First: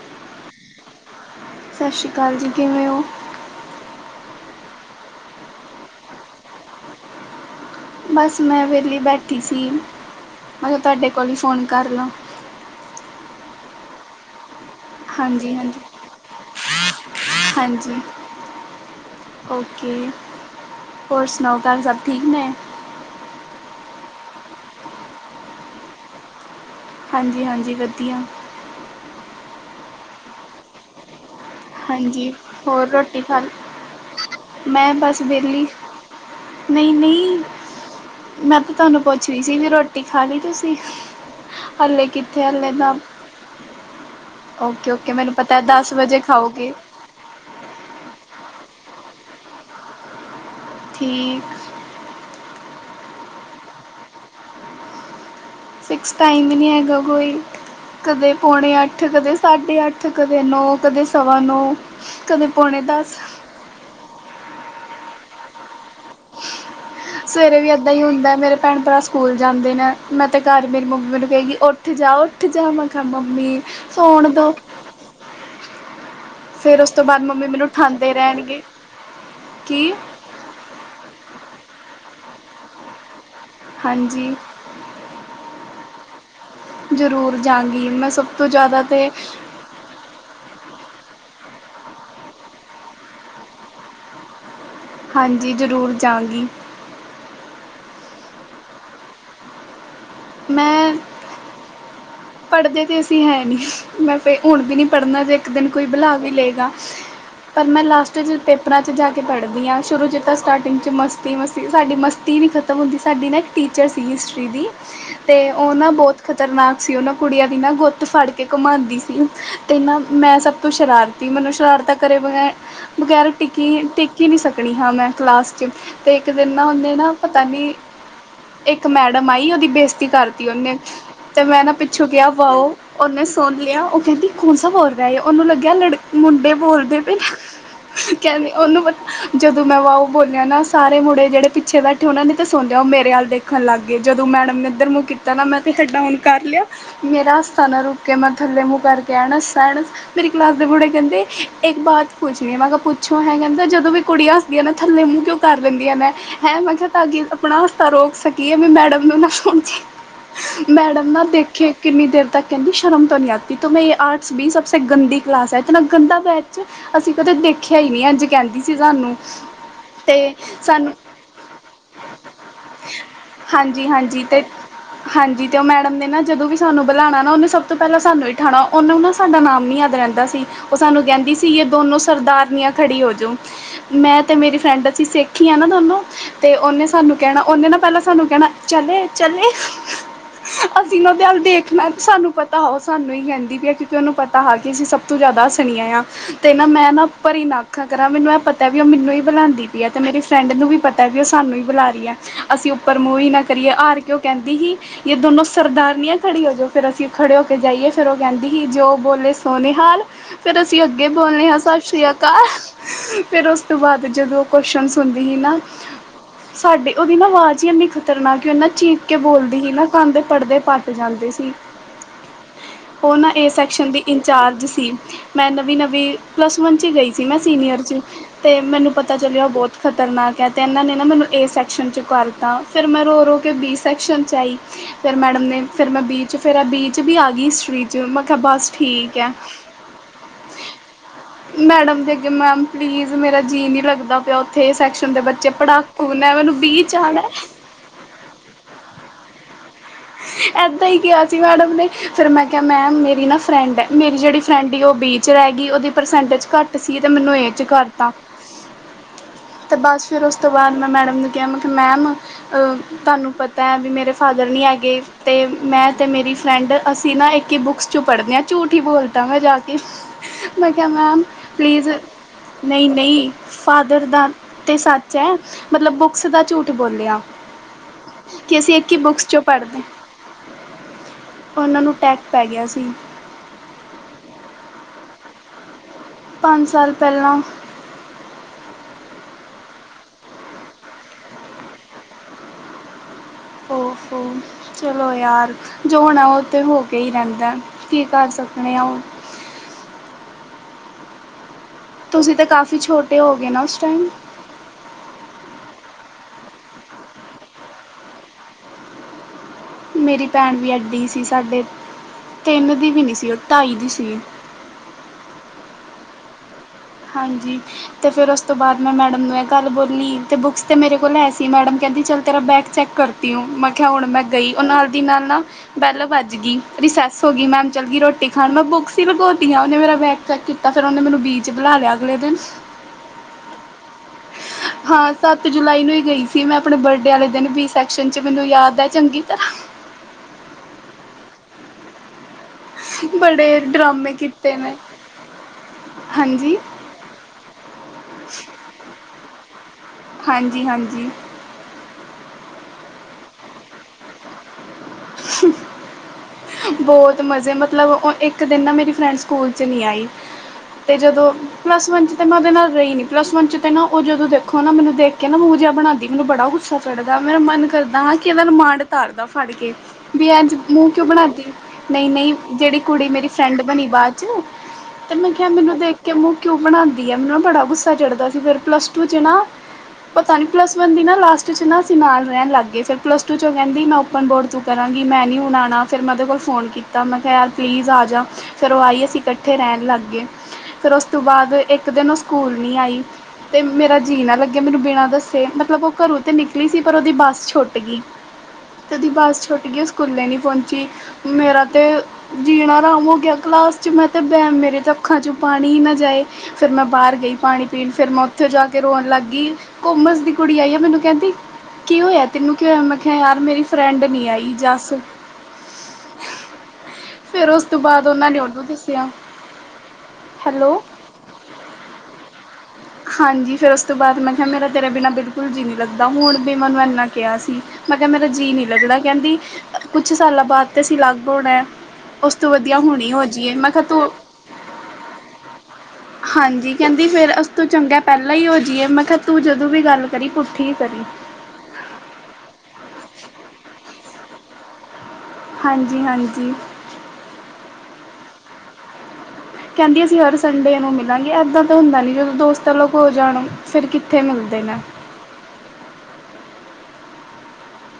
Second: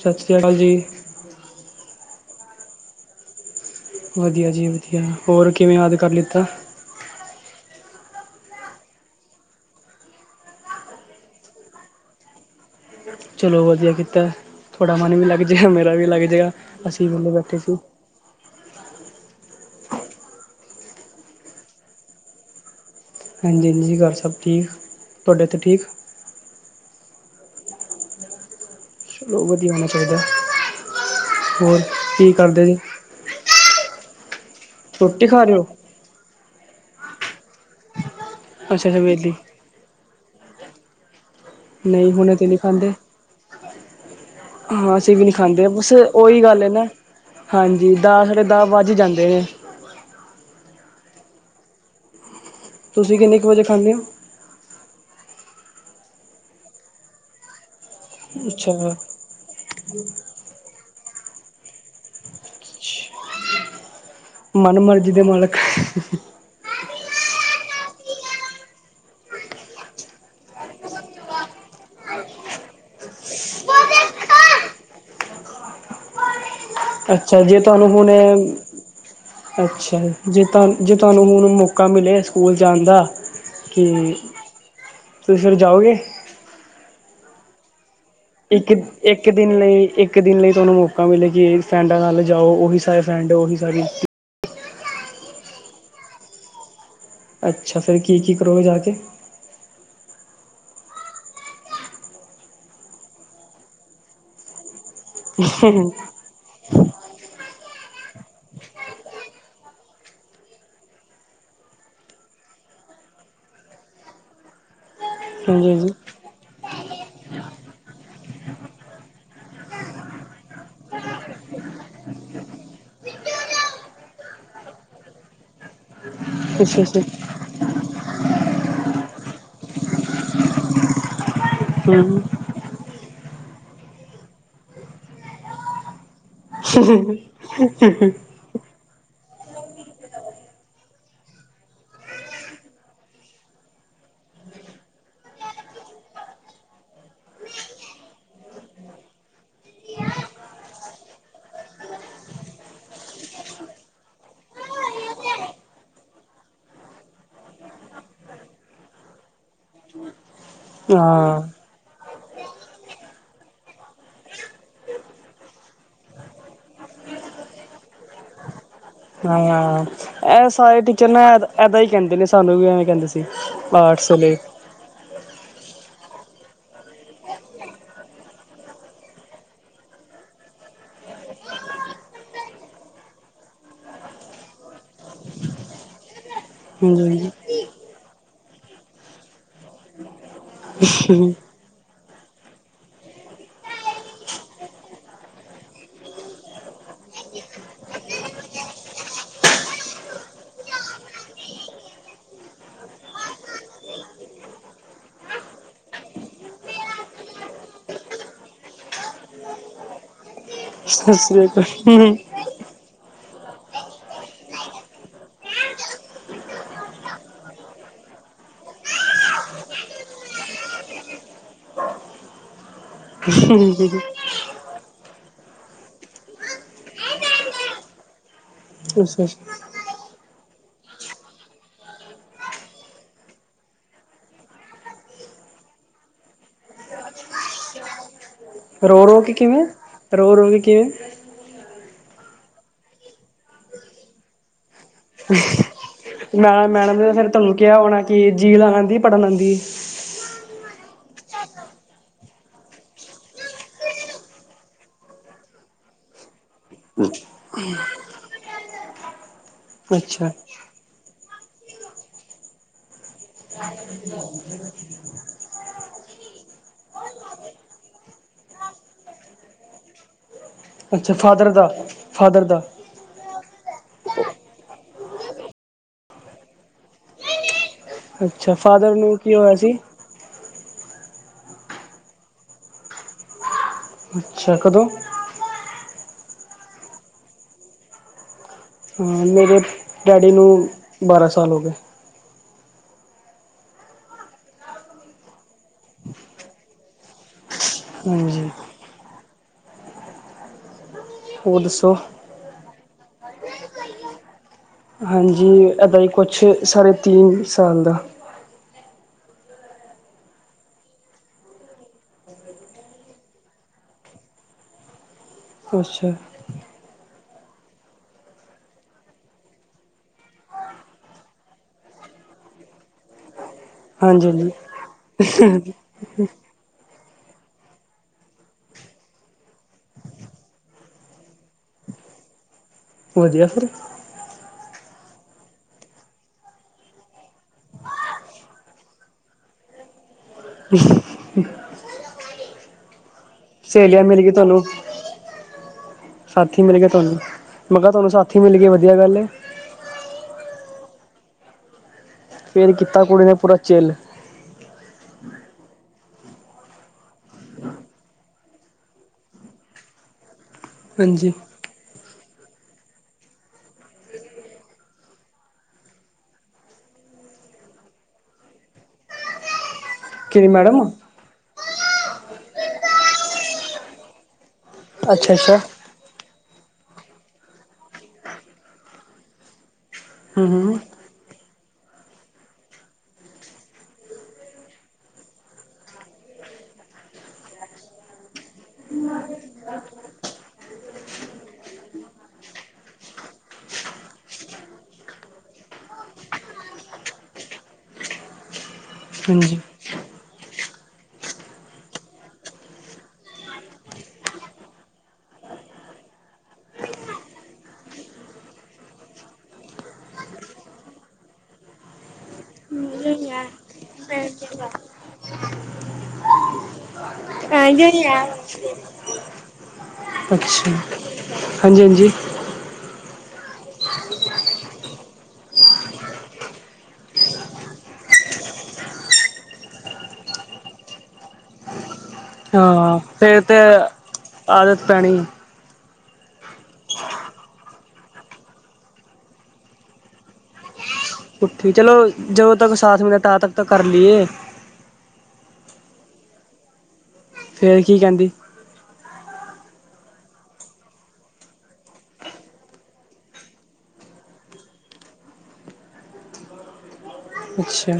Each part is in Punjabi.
ਸਤਿ ਸ਼੍ਰੀ ਅਕਾਲ ਜੀ ਸਤਿ ਸ਼੍ਰੀ ਅਕਾਲ ਜੀ, ਕਿਵੇਂ ਹੋ ਵਧੀਆ ਜੀ ਵਧੀਆ ਹੋਰ ਕਿਵੇਂ ਯਾਦ ਕਰ ਲਿੱਤਾ ਬਸ ਮੈਂ ਵਿਹਲੀ ਬੈਠੀ ਸੀ, ਮੈਂ ਕਿਹਾ ਤੁਹਾਡੇ ਕੋਲ ਹੀ ਫੋਨ ਕਰ ਲਾਂ ਚਲੋ ਵਧੀਆ ਕੀਤਾ, ਤੁਹਾਡਾ ਮਨ ਵੀ ਲੱਗ ਹਾਂਜੀ ਜੇਗਾ, ਹਾਂਜੀ ਮੇਰਾ ਵੀ ਲੱਗ ਜੇਗਾ, ਅਸੀਂ ਵਲੇ ਬੈਠੇ ਸੀ ਔਕੇ, ਹੋਰ ਸਨਾਉ ਘਰ ਸਭ ਠੀਕ ਨੇ ਹਾਂਜੀ- ਹਾਂਜੀ, ਘਰ ਸਭ ਠੀਕ, ਤੁਹਾਡੇ ਔ ਥੇ ਠੀਕ ਹਾਂਜੀ- ਹਾਂਜੀ ਵਦੀਆਂ ਚਲੋ ਵਧੀਆ ਹੋਣਾ ਚਾਹੀਦਾ, ਹੋਰ ਕੀ ਕਰਦੇ ਜੇ ਤੇ ਹੁਨ, ਮੈਂ ਬਸ ਰੋਟੀ ਖਾ ਰਹੇ ਹੋ ਵੇਹਲੀ ਨਹੀਂ ਨਹੀਂ, ਮੈਂ ਤੇ ਅੱਛਾ ਅੱਛਾ ਤੁਹਾਨੂੰ ਪੁੱਛ ਵੇਲੀ ਰਹੀ ਸੀ, ਵੀ ਰੋਟੀ ਰੋਟੀ ਖਾ ਲਈ ਤੁਸੀਂ ਹਾਲੇ ਨਹੀਂ ਹੁਣੇ ਕਿੱਥੇ ਤੇ ਨੀ ਹਾਲੇ ਖਾਂਦੇ ਤਾਂ ਓਕੇ ਹਾਂ ਓਕੇ ਅਸੀਂ ਵੀ ਨੀ ਮੈਨੂੰ ਪਤਾ ਖਾਂਦੇ ਆ, ਦਸ ਬਸ ਵਜੇ ਉਹੀ ਗੱਲ ਹੈ ਖਾਓਗੇ ਨਾ ਹਾਂਜੀ ਦਾ ਸਾਡੇ ਦਾਂ ਵੱਜ ਹੀ ਜਾਂਦੇ ਨੇ ਹ [unintelligible] ਠੀਕ ਤੁਸੀਂ ਕਿੰਨੇ ਕੁ ਵਜੇ ਖਾਂਦੇ ਹੋ ਫਿਕਸ ਟਾਈਮ ਇ ਨੀ ਹੈਗਾ ਕੋਈ, ਕਦੇ ਅੱਛਾ ਪੌਣੇ ਅੱਠ, ਕਦੇ ਸਾਢੇ ਅੱਠ, ਕਦੇ ਕਦੇ ਨੌਂ, ਕਦੇ ਸਵਾ ਨੌ, ਕਦੇ ਪੌਣੇ ਦਸ ਮਨ ਮਰਜ਼ੀ ਦੇ ਮਾਲਕ ਸਵੇਰੇ ਵੀ ਇੱਦਾਂ ਹੀ ਹੁੰਦਾ, ਮੇਰੇ ਭੈਣ ਭਰਾ ਸਕੂਲ ਜਾਂਦੇ ਨੇ, ਮੈਂ ਤਾਂ ਘਰ ਮੇਰੀ ਮੰਮੀ ਮੇਨੂੰ ਕਹੇਗੀ ਉੱਠ। ਉੱਠ ਜਾ, ਉੱਠ ਜਾ, ਮੈਂ ਕਿਹਾ ਮੰਮੀ ਸੌਣ ਦੋ ਫੇਰ ਉਸ ਤੋਂ ਬਾਅਦ ਅੱਛਾ ਮੰਮੀ ਜੇ ਮੈਨੂੰ ਤੁਹਾਨੂੰ ਉਠਾਂਦੇ ਹੁਣ ਰਹਿਣਗੇ, ਕੀ ਅੱਛਾ ਜੇ ਤਾਨੂੰ ਜੇ ਤੁਹਾਨੂੰ ਹੁਣ ਮੌਕਾ ਮਿਲੇ ਸਕੂਲ ਜਾਣ ਦਾ ਕਿ ਹਾਂਜੀ। ਟਯੂਸ਼ਨ ਜਾਓਗੇ ਜ਼ਰੂਰ ਜਾਂਗੀ ਮੈਂ ਸ ਇੱਕ- ਇੱਕ ਦਿਨ ਲਈ ਇੱਕ ਇੱਕ ਦਿਨ ਲਈ ਤੁਹਾਨੂੰ ਮੌਕਾ ਮਿਲੇ ਕਿ ਫਰੈਂਡਾਂ ਨਾਲ ਜਾਓ ਉਹੀ ਸਾਰੇ ਫਰੈਂਡ ਉਹੀ ਸਾਰੀ ਹਾਂਜੀ ਜ਼ਰੂਰ ਜਾਂਗੀ ਅੱਛਾ ਫਿਰ ਕੀ ਕੀ ਕਰੋਗੇ ਜਾ ਕੇ। ਮੈਂ ਪੜ੍ਹਦੇ ਤੇ ਅਸੀਂ ਹੈ ਨਹੀਂ ਮੈਂ ਫਿਰ ਹੁਣ ਵੀ ਨਹੀਂ ਪੜ੍ਹਨਾ ਤੇ ਇੱਕ ਦਿਨ ਕੋਈ ਬੁਲਾ ਵੀ ਲਏਗਾ ਪਰ ਮੈਂ ਲਾਸਟ 'ਚ ਪੇਪਰਾਂ 'ਚ ਜਾ ਕੇ ਪੜ੍ਹਦੀ ਹਾਂ ਸ਼ੁਰੂ 'ਚ ਤਾਂ ਸਟਾਰਟਿੰਗ 'ਚ ਮਸਤੀ ਮਸਤੀ ਸਾਡੀ ਮਸਤੀ ਨਹੀਂ ਖ਼ਤਮ ਹੋਗੀ ਸਾਡੀ ਨਾ ਇੱਕ ਟੀਚਰ ਸੀ ਹਿਸਟਰੀ ਦੀ ਤੇ ਹਾਂਜੀ ਉਹ ਹਾਂਜੀ ਨਾ ਬਹੁੱਤ ਖ਼ਤਰਨਾਕ ਸੀ ਉਹਨਾਂ ਕੁੜੀਆਂ ਦੀ ਨਾ ਗੁੱਤ ਫੜ ਕੇ ਘੁੰਮਾਉਂਦੀ ਸੀ ਤੇ ਨਾਂ ਮੈਂ ਸਭ ਤੋਂ ਸ਼ਰਾਰਤੀ ਕਿ ਮਤਲਬ ਸ਼ਰਾਰਤਾ ਕਰੇ ਬਗੈਰ ਬਗ਼ੈਰ ਟਿੱਕੀ ਟਿੱਕ ਈ ਨੀ ਸਕਣੀ ਹਾਂ ਮੈਂ ਕਲਾਸ ਚੱ ਤੇ ਇੱਕ ਦਿਨ ਨਾ ਅੱਛਾ ਹੁੰਦੇ ਅੱਛਾ ਨਾ ਤਾ ਨੀ ਇੱਕ ਮੈਡਮ ਆਈ ਉਹਦੀ ਬੇਜ਼ਤੀ ਕਰਤੀ ਉਹਨੇ ਤੇ ਮੈਂ ਨਾ ਪਿੱਛੋਂ ਹਮ ਕਿਹਾ ਵਾਓ ਉਹਨੇ ਸੁਣ ਲਿਆ ਉਹ ਕਹਿੰਦੀ ਕੌਣਸਾ ਬੋਲ ਰਿਹਾ ਉਹਨੂੰ ਲੱਗਿਆ ਲੜਕੇ ਮੁੰਡੇ ਬੋਲਦੇ ਪਏ ਨਾ ਕਹਿੰਦੇ ਉਹਨੂੰ ਪਤਾ ਜਦੋਂ ਮੈਂ ਵਾਓ ਬੋਲਿਆ ਨਾ ਸਾਰੇ ਮੁੰਡੇ ਜਿਹੜੇ ਪਿੱਛੇ ਬੈਠੇ ਉਹਨਾਂ ਨੇ ਤਾਂ ਸੁਣਿਆ ਉਹ ਮੇਰੇ ਵਲ ਦੇਂਖਣ ਦੇਂਖਣ ਲੱਗ ਗਏ ਜਦੋਂ ਮੈਡਮ ਨੇ ਇੱਧਰ ਮੂੰਹ ਕੀਤਾ ਨਾ ਮੈਂ ਤੇ ਸਾੱਡਾ ਹੁਣ ਕਰ ਲਿਆ ਮੇਰਾ ਹਾਸਾ ਨਾ ਰੁਕੇ ਮੈਂ ਥੱਲੇ ਮੂੰਹ ਕਰਕੇ ਐਂਣ ਹੱਸਾਂ ਮੇਰੀ ਕਲਾਸ ਦੇ ਮੁੰਡੇ ਕਹਿੰਦੇ ਇੱਕ ਬਾਤ ਪੁੱਛਣੀ ਆ ਮੈਂ ਕਿਹਾ ਪੁੱਛੋ ਹੈਂ ਕਹਿੰਦਾ ਜਦੋਂ ਵੀ ਕੁੜੀਆਂ ਕੁੜੀਆਂ ਨ ਥੱਲੇ ਮੂੰਹ ਕਿਉਂ ਕਰ ਲੈਂਦੀਆਂ ਨੇ ਹੈਂ ਮੈਂ ਕਿਹਾ ਤਾਂਕਿ ਆਪਣਾ ਹਾਸਾ ਰੋਕ ਸਕੀਏ ਕੀ ਮੈਡਮ ਨੂੰ ਨਾ ਸੁਣ ਜੇ ਨਾ ਹਾਂ ਦੇਖੇ ਕਿੰਨੀ ਦੇਰ ਤੱਕ ਕਹਿੰਦੀ ਸ਼ਰਮ ਤੋਂ ਨਹੀਂ ਆਤੀ ਤੁੰਮੇ ਆਰਟਸ ਵੀ ਸਭਸੇ ਗੰਦੀ ਕਲਾਸ ਹੈ ਇਤਨਾ ਗੰਦਾ ਬੈਚ ਅਸੀਂ ਕਦੇ ਦੇਖਿਆ ਹੀ ਨਹੀਂ ਇੰਝ ਕਹਿੰਦੀ ਸੀ ਸਾਨੂੰ ਹਾਂ ਤੇ ਇਹ ਸਾਰੇ ਸਾਨੂੰ ਟੀਚਰ ਨਾ ਇਦਾਂ ਹੀ ਕਹਿੰਦੇ ਨੇ ਸਾਨੂੰ ਵੀ ਐਵੇਂ ਕਹਿੰਦੇ ਸੀ ਹਾਂਜੀ ਆਰਟਸ ਹਾਂਜੀ ਵਾਲੇ ਤੇ ਹਾਂਜੀ ਤੇ ਉਹ ਮੈਂ ਮੈਡਮ ਨੇ ਨਾ ਜਦੋਂ ਵੀ ਸਾਨੂੰ ਬੁਲਾਉਣਾ ਨਾ ਉਹਨੇ ਸਭ ਤੋਂ ਪਹਿਲਾਂ ਸਾਨੂੰ ਹੀ ਉਠਾਉਣਾ ਉਹਨੂੰ ਨਾ ਸਾਡਾ ਨਾਮ ਨੀ ਯਾਦ ਰਹਿੰਦਾ ਸੀ ਉਹ ਸਾਨੂੰ ਕਹਿੰਦੀ ਸੀ ਇਹ ਦੋਨੋ ਸਰਦਾਰਨੀਆਂ ਖੜੀ ਹੋ ਜੋ ਮੈਂ ਤੇ ਮੇਰੀ ਫਰੈਂਡ ਅਸੀਂ ਸਿੱਖ ਈ ਆਂ ਨਾਂ ਦੋਨੋਂ ਤੇ ਉਹਨੇ ਹਾਂਜੀ ਸਾਨੂੰ ਕਹਿਣਾ ਉਹਨੇ ਨਾ ਪਹਿਲਾਂ ਸਾਨੂੰ ਕਹਿਣਾ ਚੱਲੇ ਚੱਲੇ ਅਸੀਂ ਇਹਨਾਂ ਦੇ ਹਾਂਜੀ ਅੱਲ ਦੇਖਣਾ ਸਾਨੂੰ ਪਤਾ ਤਾਂ ਉਹ ਸਾਨੂੰ ਹੀ ਕਹਿੰਦੀ ਪਈ ਹੈ ਕਿਉਂਕਿ ਉਹਨੂੰ ਪਤਾ ਹੈ ਕੀ ਅਸੀਂ ਸਭ ਤੋਂ ਜ਼ਿਆਦਾੱ ਹਸਣੀਆਂ ਆਂ ਤੇ ਨਾ ਮੈਂ ਨਾ ਉਪਰ ਈ ਨਾ ਅੱਖਾਂ ਕਰਾਂ ਮੈਨੂੰ ਇਹ ਪਤੈ ਵੀ ਉਹ ਮੈਨੂੰ ਹੀ ਬਲਾਂਦੀ ਪਈ ਹੈ ਤੇ ਮੇਰੀ ਫਰੈਂਡ ਨੂੰ ਵੀ ਪਤਾ ਵੀ ਉਹ ਸਾਨੂੰ ਹੀ ਬੁਲਾ ਰਹੀ ਹੈ ਅਸੀਂ ਉੱਪਰ ਮੂੰਹ ਹੀ ਨਾ ਕਰੀਏ ਹਾਰ ਕੇ ਉਹ ਕਹਿੰਦੀ ਕਿ ਦੋਨੋਂ ਸਰਦਾਰਨੀਆਂ ਖੜੀ ਹੋ ਜੋ ਫੇਰ ਅਸੀਂ ਖੜੇ ਹੋ ਕੇ ਜਾਈਏ ਫਿਰ ਉਹ ਕਹਿੰਦੀ ਸੀ ਜੋ ਬੋਲੇ ਸੋ ਨਿਹਾਲ ਫੇਰ ਅਸੀਂ ਅੱਗੇ ਸਤਿ ਸ੍ਰੀ ਬੋਲਨੇ ਆਂ ਸਤਿ ਸ਼੍ਰੀ ਅਕਾਲ ਫੇਰ ਉਸ ਤੋਂ ਬਾਅਦ ਜਦੋਂ ਕੋਸ਼ਨ ਸੁਣਦੀ ਸੀ ਨਾ ਸਾਡੇ ਉਹਦੀ ਨਾ ਆਵਾਜ਼ ਹੀ ਇੰਨੀ ਖੱਤਰਨਾਕ ਹੈ ਉਹ ਨਾ ਚੀਕ ਕੇ ਬੋਲਦੀ ਸੀ ਨਾ ਕੰਨ ਦੇ ਪੜ੍ਹਦੇ ਪੱਟ ਜਾਂਦੇ ਸੀ ਉਹਨਾਂ ਏ ਸੈਕਸ਼ਨ ਦੀ ਚਾਰਜ ਸੀ ਮੈਂ ਨਵੀਂ ਨਵੀਂ ਪਲੱਸ ਵਨ 'ਚ ਗਈ ਸੀ ਮੈਂ ਸੀਨੀਅਰ 'ਚ ਤੇ ਮੈਨੂੰ ਪਤਾ ਅੱਛਾ ਚੱਲਿਆ ਅੱਛਾ ਬਹੁਤ ਖ਼ਤਰਨਾਕ ਹੈ ਅਤੇ ਇਹਨਾਂ ਨੇ ਨਾ ਮੈਨੂੰ ਏ ਸੈਕਸ਼ਨ 'ਚ ਕਰਤਾ ਫਿਰ ਮੈਂ ਰੋ ਰੋ ਕੇ ਬੀ ਸੈਕਸ਼ਨ 'ਚ ਆਈ ਫੇਰ ਮੈਡਮ ਨੇ ਫੇਰ ਮੈਂ ਬੀ ਚੱ ਫਿਰ ਬੀ ਚੱ ਵੀ ਆ ਗਈ ਹਿਸਟਰੀ 'ਚ ਮੈਂ ਕਿਹਾ ਬਸ ਰੋ ਠੀਕ ਰੋ ਕੇ ਹੈ। ਕਿਵੇਂ ਰੋ ਰੋ ਕਿ ਕਿਵੇਂ ਮੈਡਮ ਦੇ ਅੱਗੇ ਮੈਮ ਪਲੀਜ਼ ਮੇਰਾ ਜੀਅ ਨਹੀਂ ਲੱਗਦਾ ਪਿਆ ਉੱਥੇ ਏ ਸੈਕਸ਼ਨ ਦੇ ਬੱਚੇ ਪੜਾਕੂ ਨੇ ਮੈਨੂੰ ਮੈਂ ਬੀ ਚ ਮੈਡਮ ਨੇ ਆਣੈ ਫਿਰ ਤੁਹਾਨੂੰ ਕਿਹਾ ਹੋਣੈ ਕੀ ਜੀਅ ਲਾਨ ਆਂਦੀ ਪੜਨ ਆਂਦੀ ਇੱਦਾਂ ਹੀ ਕਿਆ ਸੀ ਮੈਡਮ ਨੇ ਫਿਰ ਮੈਂ ਕਿਹਾ ਮੈਮ ਮੇਰੀ ਨਾ ਫਰੈਂਡ ਹੈ ਮੇਰੀ ਜਿਹੜੀ ਫਰੈਂਡ ਉਹ ਬੀ ਚੱ ਰਹਿ ਗਈ ਉਹਦੀ ਪਰਸੈਂਟੇਜ ਘੱਟ ਸੀ ਤੇ ਮੈਨੂੰ ਏ ਚ ਕਰਤਾ ਤੇ ਬਸ ਫੇਰ ਅੱਛਾ ਉਸ ਤੋਂ ਬਾਅਦ ਮੈਡਮ ਨੇ ਕਿਹਾ, ਮੈਂ ਮੈਮ ਤੁਹਾਨੂੰ ਪਤਾ ਹੈ ਵੀ ਮੇਰੇ ਫਾਦਰ ਨਹੀਂ ਹੈਗੇ। ਗੇ ਅਤੇ ਮੈਂ ਅਤੇ ਮੇਰੀ ਫਰੈਂਡ ਅਸੀਂ ਨਾ ਇੱਕ ਹੀ ਬੁੱਕਸ 'ਚ ਪੜ੍ਹਦੇ ਹਾਂ ਝੂਠ ਹੀ ਬੋਲਦਾ ਮੈਂ ਜਾ ਕੇ। ਮੈ ਕਿਹਾ, ਅੱਛਾ ਮੈਮ ਫਾਦਰ ਦਾ ਪੁਲੀਸ, ਫਾਦਰ ਦਾ ਨਹੀਂ। ਨਹੀਂ ਫਾਦਰ ਦਾ ਤੇ ਸੱਚ ਹੈ। ਮਤਲਬ ਬੁੱਕਸ ਦਾ ਝੂਠ ਬੋਲਿਆ। ਅੱਛਾ ਕਿ ਅਸੀਂ ਇੱਕ ਫਾਦਰ ਹੀ ਨੂੰ ਬੁੱਕਸ ਕੀ ਚ' ਹੋਇਆ ਸੀ ਉਹਨਾਂ ਨੂੰ ਅਟੈਕ ਪੈ ਗਿਆ ਸੀ। ਅੱਛਾ ਕਦੋਂ? ਪੰਜ ਸਾਲ ਪਹਿਲਾਂ। ਮੇਰੇ ਡੈਡੀ ਨੂੰ ਬਾਰ੍ਹਾਂ ਸਾਲ ਹੋ ਗਏ। ਚਲੋ ਯਾਰ, ਜੋ ਹੁਣਾ ਉਹ ਤੇ ਹੋ ਕੇ ਹੀ ਰਹਿੰਦਾ। ਕੀ ਕਰ ਹਾਂਜੀ ਸਕਦੇ ਆ। ਹੋਰ ਦੱਸੋ। ਤੁਸੀਂ ਤਾਂ ਕਾਫੀ ਛੋਟੇ ਹੋ ਗਏ ਨਾ ਉਸ ਟਾਈਮ। ਹਾਂਜੀ, ਏਦਾਂ ਕੁਛ ਸਾਡੇ ਤਿੰਨ ਸਾਲ ਦਾ। ਮੇਰੀ ਭੈਣ ਵੀ ਐਡੀ ਸੀ। ਸਾਡੇ ਤਿੰਨ ਦੀ ਵੀ ਨਹੀਂ ਸੀ ਉਹ ਢਾਈ ਦੀ ਸੀ। ਅੱਛਾ। ਹਾਂਜੀ। ਅਤੇ ਫਿਰ ਉਸ ਤੋਂ ਬਾਅਦ ਮੈਂ ਮੈਡਮ ਨੂੰ ਇਹ ਗੱਲ ਬੋਲੀ ਅਤੇ ਬੁੱਕਸ ਤਾਂ ਮੇਰੇ ਕੋਲ ਹੈ ਸੀ। ਮੈਡਮ ਕਹਿੰਦੀ ਚੱਲ ਤੇਰਾ ਬੈਗ ਚੈੱਕ ਕਰ ਤਂ ਮੈਂ ਕਿਹਾ, ਹੁਣ ਮੈਂ ਹਾਂਜੀ ਹਾਂਜੀ ਗਈ। ਉਹ ਨਾਲ ਦੀ ਨਾਲ ਨਾ ਬੇਲ ਵੱਜ ਗਈ। ਰਿਸੈਸ ਹੋ ਗਈ ਮੈਮ ਚੱਲ ਗਈ ਰੋਟੀ ਖਾਣ ਮੈਂ ਬੁੱਕਸ ਹੀ ਲਗਉਤੀ ਹਾਂ ਉਹਨੇ ਮੇਰਾ ਬੈਕ ਚੈੱਕ ਕੀਤਾ। ਫਿਰ ਉਹਨੇ ਬ ਬੁਲਾ ਲਿਆ ਅਗਲੇ ਦਿਨ। ਵਧੀਆ ਫ਼ਿਰ। ਹਾਂ, ਸੱਤ ਜੁਲਾਈ ਨੂੰ ਹੀ ਗਈ ਸੀ ਮੈਂ ਆਪਣੇ ਬਰਥਦੇ ਵਾਲੇ ਦਿਨ ਵੀ ਸੈਕਸ਼ਨ 'ਚ ਮੈਨੂੰ ਯਾਦ ਹੈ ਚੰਗੀ ਤਰ੍ਹਾਂ। ਹਮ। ਬੜੇ ਸਹੇਲੀਆਂ ਡਰਾਮੇ ਮਿਲ ਗਈ ਕੀਤੇ ਤੁਹਾਨੂੰ ਮੈ। ਸਾਥੀ ਮਿਲ ਗਏ ਤੁਹਾਨੂੰ ਮੈਂ ਕਿਹਾ, ਤੁਹਾਨੂੰ ਸਾਥੀ ਮਿਲ ਗਏ ਵਧੀਆ ਗੱਲ ਹੈ। ਹਾਂਜੀ- ਹਾਂਜੀ। ਫਿਰ ਕੀਤਾ ਕੁੜੀ ਨੇ ਪੂਰਾ ਚਿੱਲ। [unintelligible] ਬਹੁਤ ਮਜ਼ੇ, ਮਤਲਬ ਇੱਕ ਦਿਨ ਨਾ ਮੇਰੀ ਫਰੈਂਡ ਸਕੂਲ 'ਚ ਨਹੀਂ ਆਈ। ਅਤੇ ਜਦੋਂ ਹਾਂਜੀ ਪਲੱਸ ਵਨ ਚ' ਤੇ ਮੈਂ ਉਹਦੇ ਨਾਲ ਰਹੀ ਨੀ ਪਲੱਸ ਵਨ ਚ' ਤੇ ਮੈ ਨਾ ਉਹ ਜਦੋਂ ਦੇਖੋ ਨਾ ਮੈਨ ਦੇਖ ਕੇ ਨਾ ਮੂੰਹ ਜਾ ਬਣਾਂਦੀ ਮੈਨੂੰ ਬੜਾ ਗੁੱਸਾ। ਚੜ੍ਹਦਾ ਮੇਰਾ ਮਨ ਕਰਦਾ ਹਾਂ ਕਿ ਇਹਦਾ ਨੂੰ ਮਾਂਡ- ਤਾਰਦਾ ਫੜ ਕੇ। ਵੀ ਕਿਹੜੀ ਅੱਜ ਮੈਡਮ ਮੂੰਹ ਕਿਉਂ ਬਣਾਦੀ। ਨਹੀਂ -ਨਹੀਂ ਜਿਹੜੀ ਕੁੜੀ ਮੇਰੀ ਫਰੈਂਡ ਬਣੀ ਬਾਅਦ ਤੇ ਮੈਂ ਅੱਛਾ ਕਿਹਾ, ਅੱਛਾ ਮੈਨੂੰ ਦੇਖ ਕਿ ਮੁੰਹ ਕਿਉ ਬਣਾਉਂਦੀ। ਪਤਾ ਨੀ ਹੂੰ ਪਲੱਸ ਹੂੰ ਵਨ ਦੀ ਨਾ ਲਾਸਟ ਚ' ਨਾ ਅਸੀਂ ਨਾਲ ਰਹਿਣ ਲੱਗ ਗਏ। ਫਿਰ ਪਲੱਸ ਟੂ ਚੋਂ ਕਹਿੰਦੀ ਮੈਂ ਓਪਨ ਬੋਰਡ ਚ' ਕਰਾਂਗੀ ਮੈਂ ਨਹੀਂ ਹੁਣਾ ਆਉਣਾ। ਫਿਰ ਮੈਂ ਉਹਦੇ ਕੋਲ ਫੋਨ ਕੀਤਾ ਮੈਂ ਕਿਹਾ ਪਲੀਜ਼ ਆ ਜਾ। ਫਿਰ ਉਹ ਆਈ ਅਸੀਂ ਇਕੱਠੇ ਰਹਿਣ ਲੱਗ ਗਏ। ਫਿਰ ਉਸ ਤੋਂ ਬਾਅਦ ਇੱਕ ਦਿਨ ਉਹ ਸਕੂਲ ਨਹੀਂ ਆਈ। ਤੇ ਮੇਰਾ ਜੀਅ ਨਾ ਲੱਗੇ। ਮੈਨੂੰ ਬਿਨਾਂ ਦੱਸੇ, ਮਤਲਬ ਉਹ ਘਰੋਂ ਤੇ ਨਿਕਲੀ ਸੀ ਪਰ ਉਹਦੀ ਬੱਸ ਛੁੱਟ ਗਈ। ਕਦੀ ਬੱਸ ਹਾਂਜੀ ਛੁੱਟ ਗਈ ਸਕੂਲੇ ਨਹੀਂ ਪਹੁੰਚੀ। ਮੇਰਾ ਤੇ ਜੀਣਾ ਆਰਾਮ ਹੋ ਗਿਆ ਕਲਾਸ ਚ' ਮੈਂ ਤੇ ਬੈ ਮੇਰੇ ਅੱਖਾਂ ਚੋਂ ਪਾਣੀ ਨਾ ਜਾਏ। ਫਿਰ ਮੈਂ ਬਾਹਰ ਗਈ। ਪਾਣੀ- ਪੀਣ ਫਿਰ ਮੈਂ ਉੱਥੋਂ ਜਾ ਕੇ ਰੋਣ ਲੱਗ ਗਈ। ਕੋਮਸ ਦੀ ਕੁੜੀ ਆਈ ਆ ਮੈਨੂੰ ਕਹਿੰਦੀ ਕਿ ਹੋਇਆ ਤੈਨੂੰ, ਕਿ ਹੋਇਆ। ਮੈਂ ਕਿਹਾ, ਯਾਰ ਮੇਰੀ ਫਰੈਂਡ ਨੀ ਆਈ। ਜੱਸ। ਫਿਰ ਉਸ ਤੋਂ ਬਾਅਦ ਉਹਨਾਂ ਨੇ ਉਹਨੂੰ ਦੱਸਿਆ। ਅੱਛਾ ਹੈਲੋ, ਹਾਂਜੀ- ਹਾਂਜੀ। ਹਾਂਜੀ, ਫਿਰ ਉਸ ਤੋਂ ਬਾਅਦ ਮੈਂ ਕਿਹਾ, ਮੇਰਾ ਤੇਰੇ ਬਿਨਾਂ ਬਿਲਕੁਲ ਜੀ ਨਹੀਂ ਲੱਗਦਾ ਹੁਣ ਵੀ ਮੈਨੂੰ ਇੰਨਾ ਕਿਹਾ ਸੀ। ਮੈਂ ਕਿਹਾ, ਮੇਰਾ ਜੀਅ ਨਹੀਂ ਲੱਗਣਾ ਕਹਿੰਦੀ, ਕੁਛ ਸਾਲਾਂ ਬਾਅਦ ਤਾਂ ਅਸੀਂ ਅਲੱਗ ਹੋਣਾ। ਉਸ ਤੋਂ ਵਧੀਆ ਹਾਂ ਹੁਣੀ ਹੋ ਫਿਰ ਜਾਈਏ। ਤੇ ਆਦਤ ਪੈਣੀ। ਹਾਂਜੀ, ਕਹਿੰਦੀ ਫੇਰ ਐਤੋ ਚੰਗਾ, ਪਹਿਲਾਂ ਹੀ ਹੋ ਜਾਈਏ। ਮੈਂ ਕਿਹਾ ਤੂੰ, ਜਦੋਂ ਵੀ ਗੱਲ ਕਰੀ, ਪੁੱਠੀ ਹੀ ਕਰੀ। ਪੁੱਠੀ। ਚਲੋ ਜਦੋਂ ਤੱਕ, ਸਾਥ ਮਿਲੇ, ਤਾਂ ਤੱਕ ਤੇ, ਕਰ ਲਈਏ। ਹਾਂਜੀ-ਹਾਂਜੀ। ਫੇਰ ਕੀ, ਕਹਿੰਦੀ। ਕਹਿੰਦੀ ਅਸੀਂ, ਹਰ ਸੰਡੇ ਨੂੰ ਮਿਲਾਂਗੇ। ਇੱਦਾਂ ਤਾਂ ਹੁੰਦਾ ਨਹੀਂ। ਜਦੋਂ ਦੋਸਤ ਅਲੋਗ ਹੋ ਜਾਣ। ਫੇਰ ਕਿੱਥੇ, ਮਿਲਦੇ ਨੇ। ਅੱਛਾ।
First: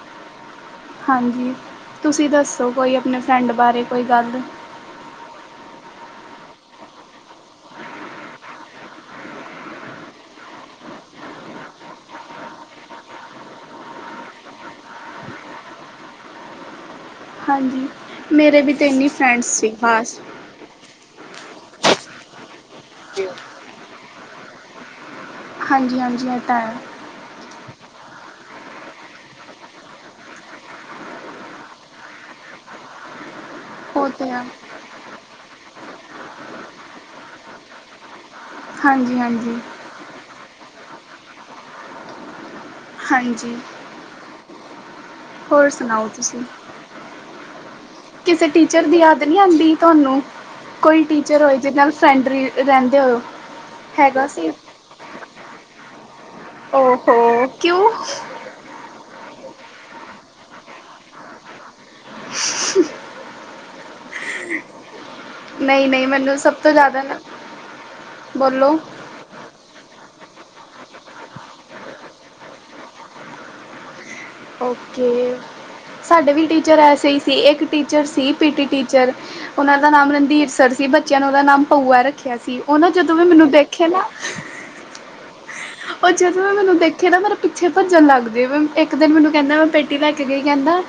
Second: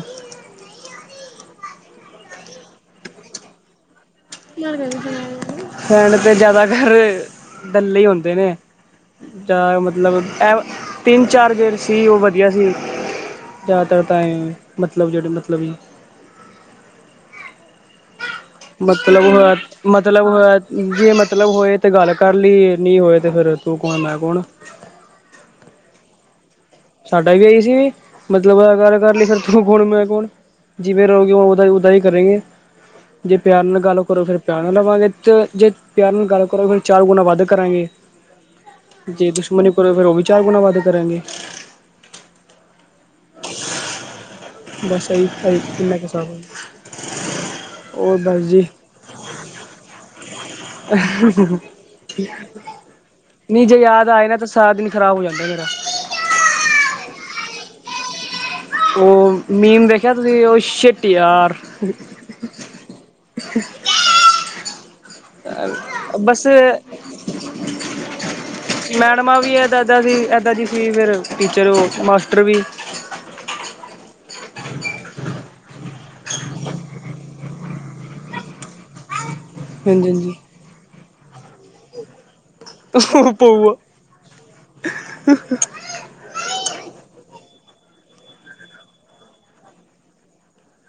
ਹਾਂਜੀ। ਤੁਸੀਂ ਦੱਸੋ ਕੋਈ, ਆਪਣੇ ਫਰੈਂਡ ਬਾਰੇ, ਕੋਈ ਗੱਲ। ਲੜ ਗ [unintelligible] ਫਰੈਂਡਹ ਤੇ ਜਿਆਦਾਤਰ, ਕੱਲੇ ਹੀ ਹੁੰਦੇ ਨੇ। ਤਾਂ ਮਤਲਬ, ਐ ਤਿੰਨ-ਚਾਰ ਜਿਹੜੇ ਸੀ। ਉਹ ਵਧੀਆ ਸੀ। ਜ਼ਿਆਦਾ ਤਾਈਂ, ਮਤਲਬ ਜਿਹੜੇ, ਮਤਲਬੀ ਹਾਂਜੀ। ਮੇਰੀ ਤੇ, ਇੰਨੀ ਫ ਮਤਲਬ ਮਤਲਬ ਜੇ, ਮਤਲਬ ਹੋਏ ਤੇ ਗੱਲ ਕਰ ਲਈ। ਨਹੀਂ ਹੋਏ ਤੇ, ਫੇਰ ਤੂੰ ਕੌਣ, ਮੈਂ ਕੌਣ। ਹਾਂਜੀ-ਹਾਂਜੀ, ਇਹ ਤਾਂ ਹੈ। ਸਾਡਾ ਵੀ ਆਈ ਸੀ, ਵੀ ਮਤਲਬ ਅਗਰ ਗੱਲ ਕਰ ਲਈ, ਫੇਰ ਤੂੰ ਕੌਣ ਮੈਂ ਕੌਣ। ਜਿਵੇਂ ਰਹੋਗੇ। ਉਦਾ ਹੀ ਉਦਾ ਹੀ ਕਰੇਗੇ, ਜੇ ਪਿਆਰ ਨਾਲ ਗੱਲ ਉਹ ਕਰੋ ਤਾਂ ਫੇਰ ਹੈ ਪਿਆਰ ਨਾਲ ਲਵਾਂਗੇ। ਤੇ ਜੇ ਪਿਆਰ ਨਾਲ, ਗੱਲ ਕਰੋ ਫੇਰ ਚਾਰ ਗੁਣਾ, ਵੱਧ ਕਰਾਂਗੇ। ਹਾਂਜੀ ਜੇ ਹਾਂਜੀ ਦੁਸ਼ਮਣੀਪੁਰ ਫੇਰ ਉਹ ਵੀ, ਚਾਰ ਗੁਣਾ ਵਧ ਕਰਾਂਗੇ। ਹਾਂਜੀ। ਬਸ ਇਹੀ ਹੋਰ ਇੰਨਾ ਕੁ ਸੁਣਾਓ ਹਿਸਾਬ ਤੁਸੀਂ? ਹੋਰ ਬਸ ਕਿਥੇ ਜੀ ਟੀਚਰ ਦੀ ਯਾ ਨੀ ਆਉਂਦੀ, ਤੁਹਾਨੂੰ। ਕੋਈ ਟੀਚਰ ਹੋਏ। ਜਿਹਦੇ ਨਾਲ, ਫਰੈਂਡ ਰਹਿੰਦੇ ਹੋਏ। ਹੈਗਾ ਸੀ। ਖਰਾਬ ਹੋ ਜਾਂਦ। ਮੇਰਾ ਓਹੋ ਹੋੋ, ਕਿਉ? ਉਹ ਮੀਮ, ਵੇਖਿਆ ਤੁਸੀਂ, ਉਹ ਛੀਟ ਯਾਰ। ਨਹੀਂ ਨਹੀਂ [unintelligible] ਮੈਨੂੰ ਬੱਸ, ਸਭ ਤੋਂ ਜ਼ਿਆਦਾ ਨਾ ਬੋਲੋ ਮੈਡਮਾਂ ਵੀ ਹੈ। ਇਦਾ ਜੀ, ਏਦਾ ਜੀ ਸੀ। ਸੀ ਫੇਰ ਟੀਚਰ, ਮਾਸਟਰ ਵੀ ਓਕੇ। ਸਾਡੇ ਵੀ, ਟੀਚਰ ਐਸੇ ਹੀ ਸੀ। ਇੱਕ ਟੀਚਰ ਸੀ ਪੀਟੀ ਟੀਚਰ। ਉਹਨਾਂ ਦਾ ਹਾਂਜੀ ਨਾਮ, ਹਾਂਜੀ ਰਣਧੀਰ ਸਰ ਸੀ। ਬੱਚਿਆਂ ਨੇ ਉਹਦਾ ਨਾਮ, ਪਊਆ ਰੱਖਿਆ ਸੀ। ਉਹਨਾਂ ਜਦੋਂ ਵੀ ਮੈਨੂੰ ਪਓਾਆ ਦੇਖੇ ਨਾ ਉਹ ਜਦੋਂ। ਮੈਂ, ਮੈਨੂੰ ਦੇਖੇ ਨਾ, ਮੇਰੇ ਪਿੱਛੇ ਭੱਜਣ ਲੱਗ ਦੇ। ਇੱਕ ਦਿਨ, ਮੈਨੂੰ ਕਹਿੰਦਾ, ਮੈਂ ਪੇਟੀ ਲੈ ਕੇ ਗਈ। ਕਹਿੰਦਾ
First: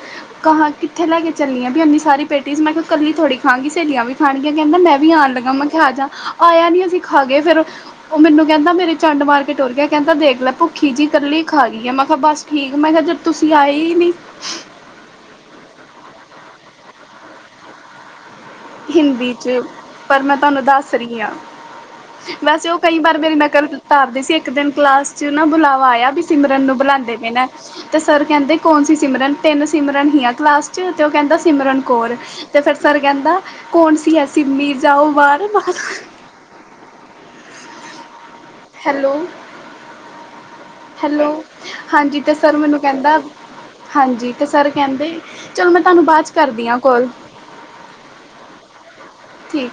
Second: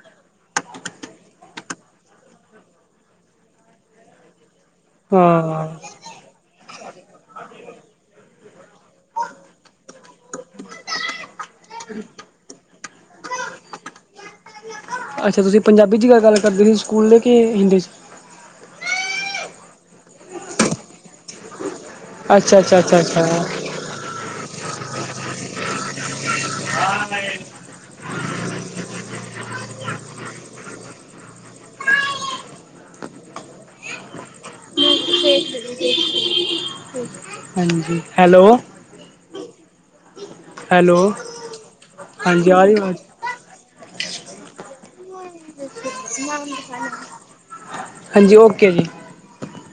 ਕਾਂਹਾ, ਕਿੱਥੇ ਲੈ ਕੇ ਚੱਲਣੀ ਆ। ਵੀ ਇੰਨੀ ਸਾਰੀ ਪੇਟੀਜ਼, ਮੈਂ ਕਿਹਾ ਕੱਲੀ ਥੋੜੀ ਖਾਂਓਗੀ, ਸਹੇਲੀਆਂ ਵੀ ਖਾਣਗੀਆਂ। ਕਹਿੰਦਾ ਮੈਂ ਵੀ ਆਉਣ ਲੱਗਾ। ਮੈਂ ਕਿਹਾ ਹਾਂ ਆਜਾ, ਆਇਆ ਨੀ ਅਸੀਂ ਖਾਗੇ ਫੇਰ, ਉਹ ਮੈਨੂੰ ਕਹਿੰਦਾ। ਮੇਰੇ ਚਾ ਟੋੁਰ ਗਿਆ। ਕਹਿੰਦਾ ਦੇਖ ਲੈ ਭੁੱਖੀ ਜੀ, ਕੱਲੀ ਖਾ ਰਹੀ ਆ। ਮੈਂ ਕਿਹਾ ਬਸ ਠੀਕ, ਮੈਂ ਕਿਹਾ ਜ ਤੁਸੀਂ ਆਏ ਨੀ। ਅੱਛਾ। ਤੁਸੀਂ ਪੰਜਾਬੀ ਚ ਗੱਲ ਕਰਦੇ ਸੀ। ਸਕੂਲ ਲੇ, ਕਿ ਹਿੰਦੀ ਚ। ਹਿੰਦੀ ਚ। ਪਰ ਮੈਂ ਤੁਹਾਨੂੰ, ਦੱਸ ਰਹੀ ਹਾਂ। ਅੱਛਾ ਵੈਸੇ ਉਹ, ਅੱਛਾ ਕਈ ਅੱਛਾ ਵਾਰ, ਅੱਛਾ ਮੇਰੀ ਨਕਲ ਤਾਰਦੇ ਸੀ। ਇੱਕ ਦਿਨ ਕਲਾਸ ਚ, ਨਾ ਬੁਲਾਵਾ ਆਇਆ ਵੀ, ਸਿਮਰਨ ਨੂੰ ਬੁਲਾਉਂਦੇ ਪਏ ਨੇ। ਤੇ, ਸਰ ਕਹਿੰਦੇ ਕੌਣ ਸੀ ਸਿਮਰਨ। ਤਿੰਨ ਸਿਮਰਨ ਹੀ ਆ, ਕਲਾਸ ਚ। ਤੇ ਉਹ ਕਹਿੰਦਾ ਸਿਮਰਨ ਕੌਰ। ਤੇ ਫੇਰ ਸਰ ਕਹਿੰਦਾ। ਕੌਣ ਸੀ ਆ ਸਿਮੀ, ਜਾਓ ਬਾਹਰ। ਹਾਂਜੀ, ਹੈਲੋ। ਹੈਲੋ। [inaudible] ਹੈਲੋ, ਹਾਂਜੀ ਤੇ ਸਰ ਆ ਰਹੀ ਮੈਨੂੰ ਆਵਾਜ਼ ਕਹਿੰਦਾ, ਹਾਂਜੀ, ਤੇ ਸਰ ਕਹਿੰਦੇ ਚਲੋ ਮੈਂ ਤੁਹਾਨੂੰ ਬਾਅਦ ਚ ਕਰਦੀ ਆਂ ਕੋਲ। ਹਾਂਜੀ ਓਕੇ ਜੀ ਠੀਕ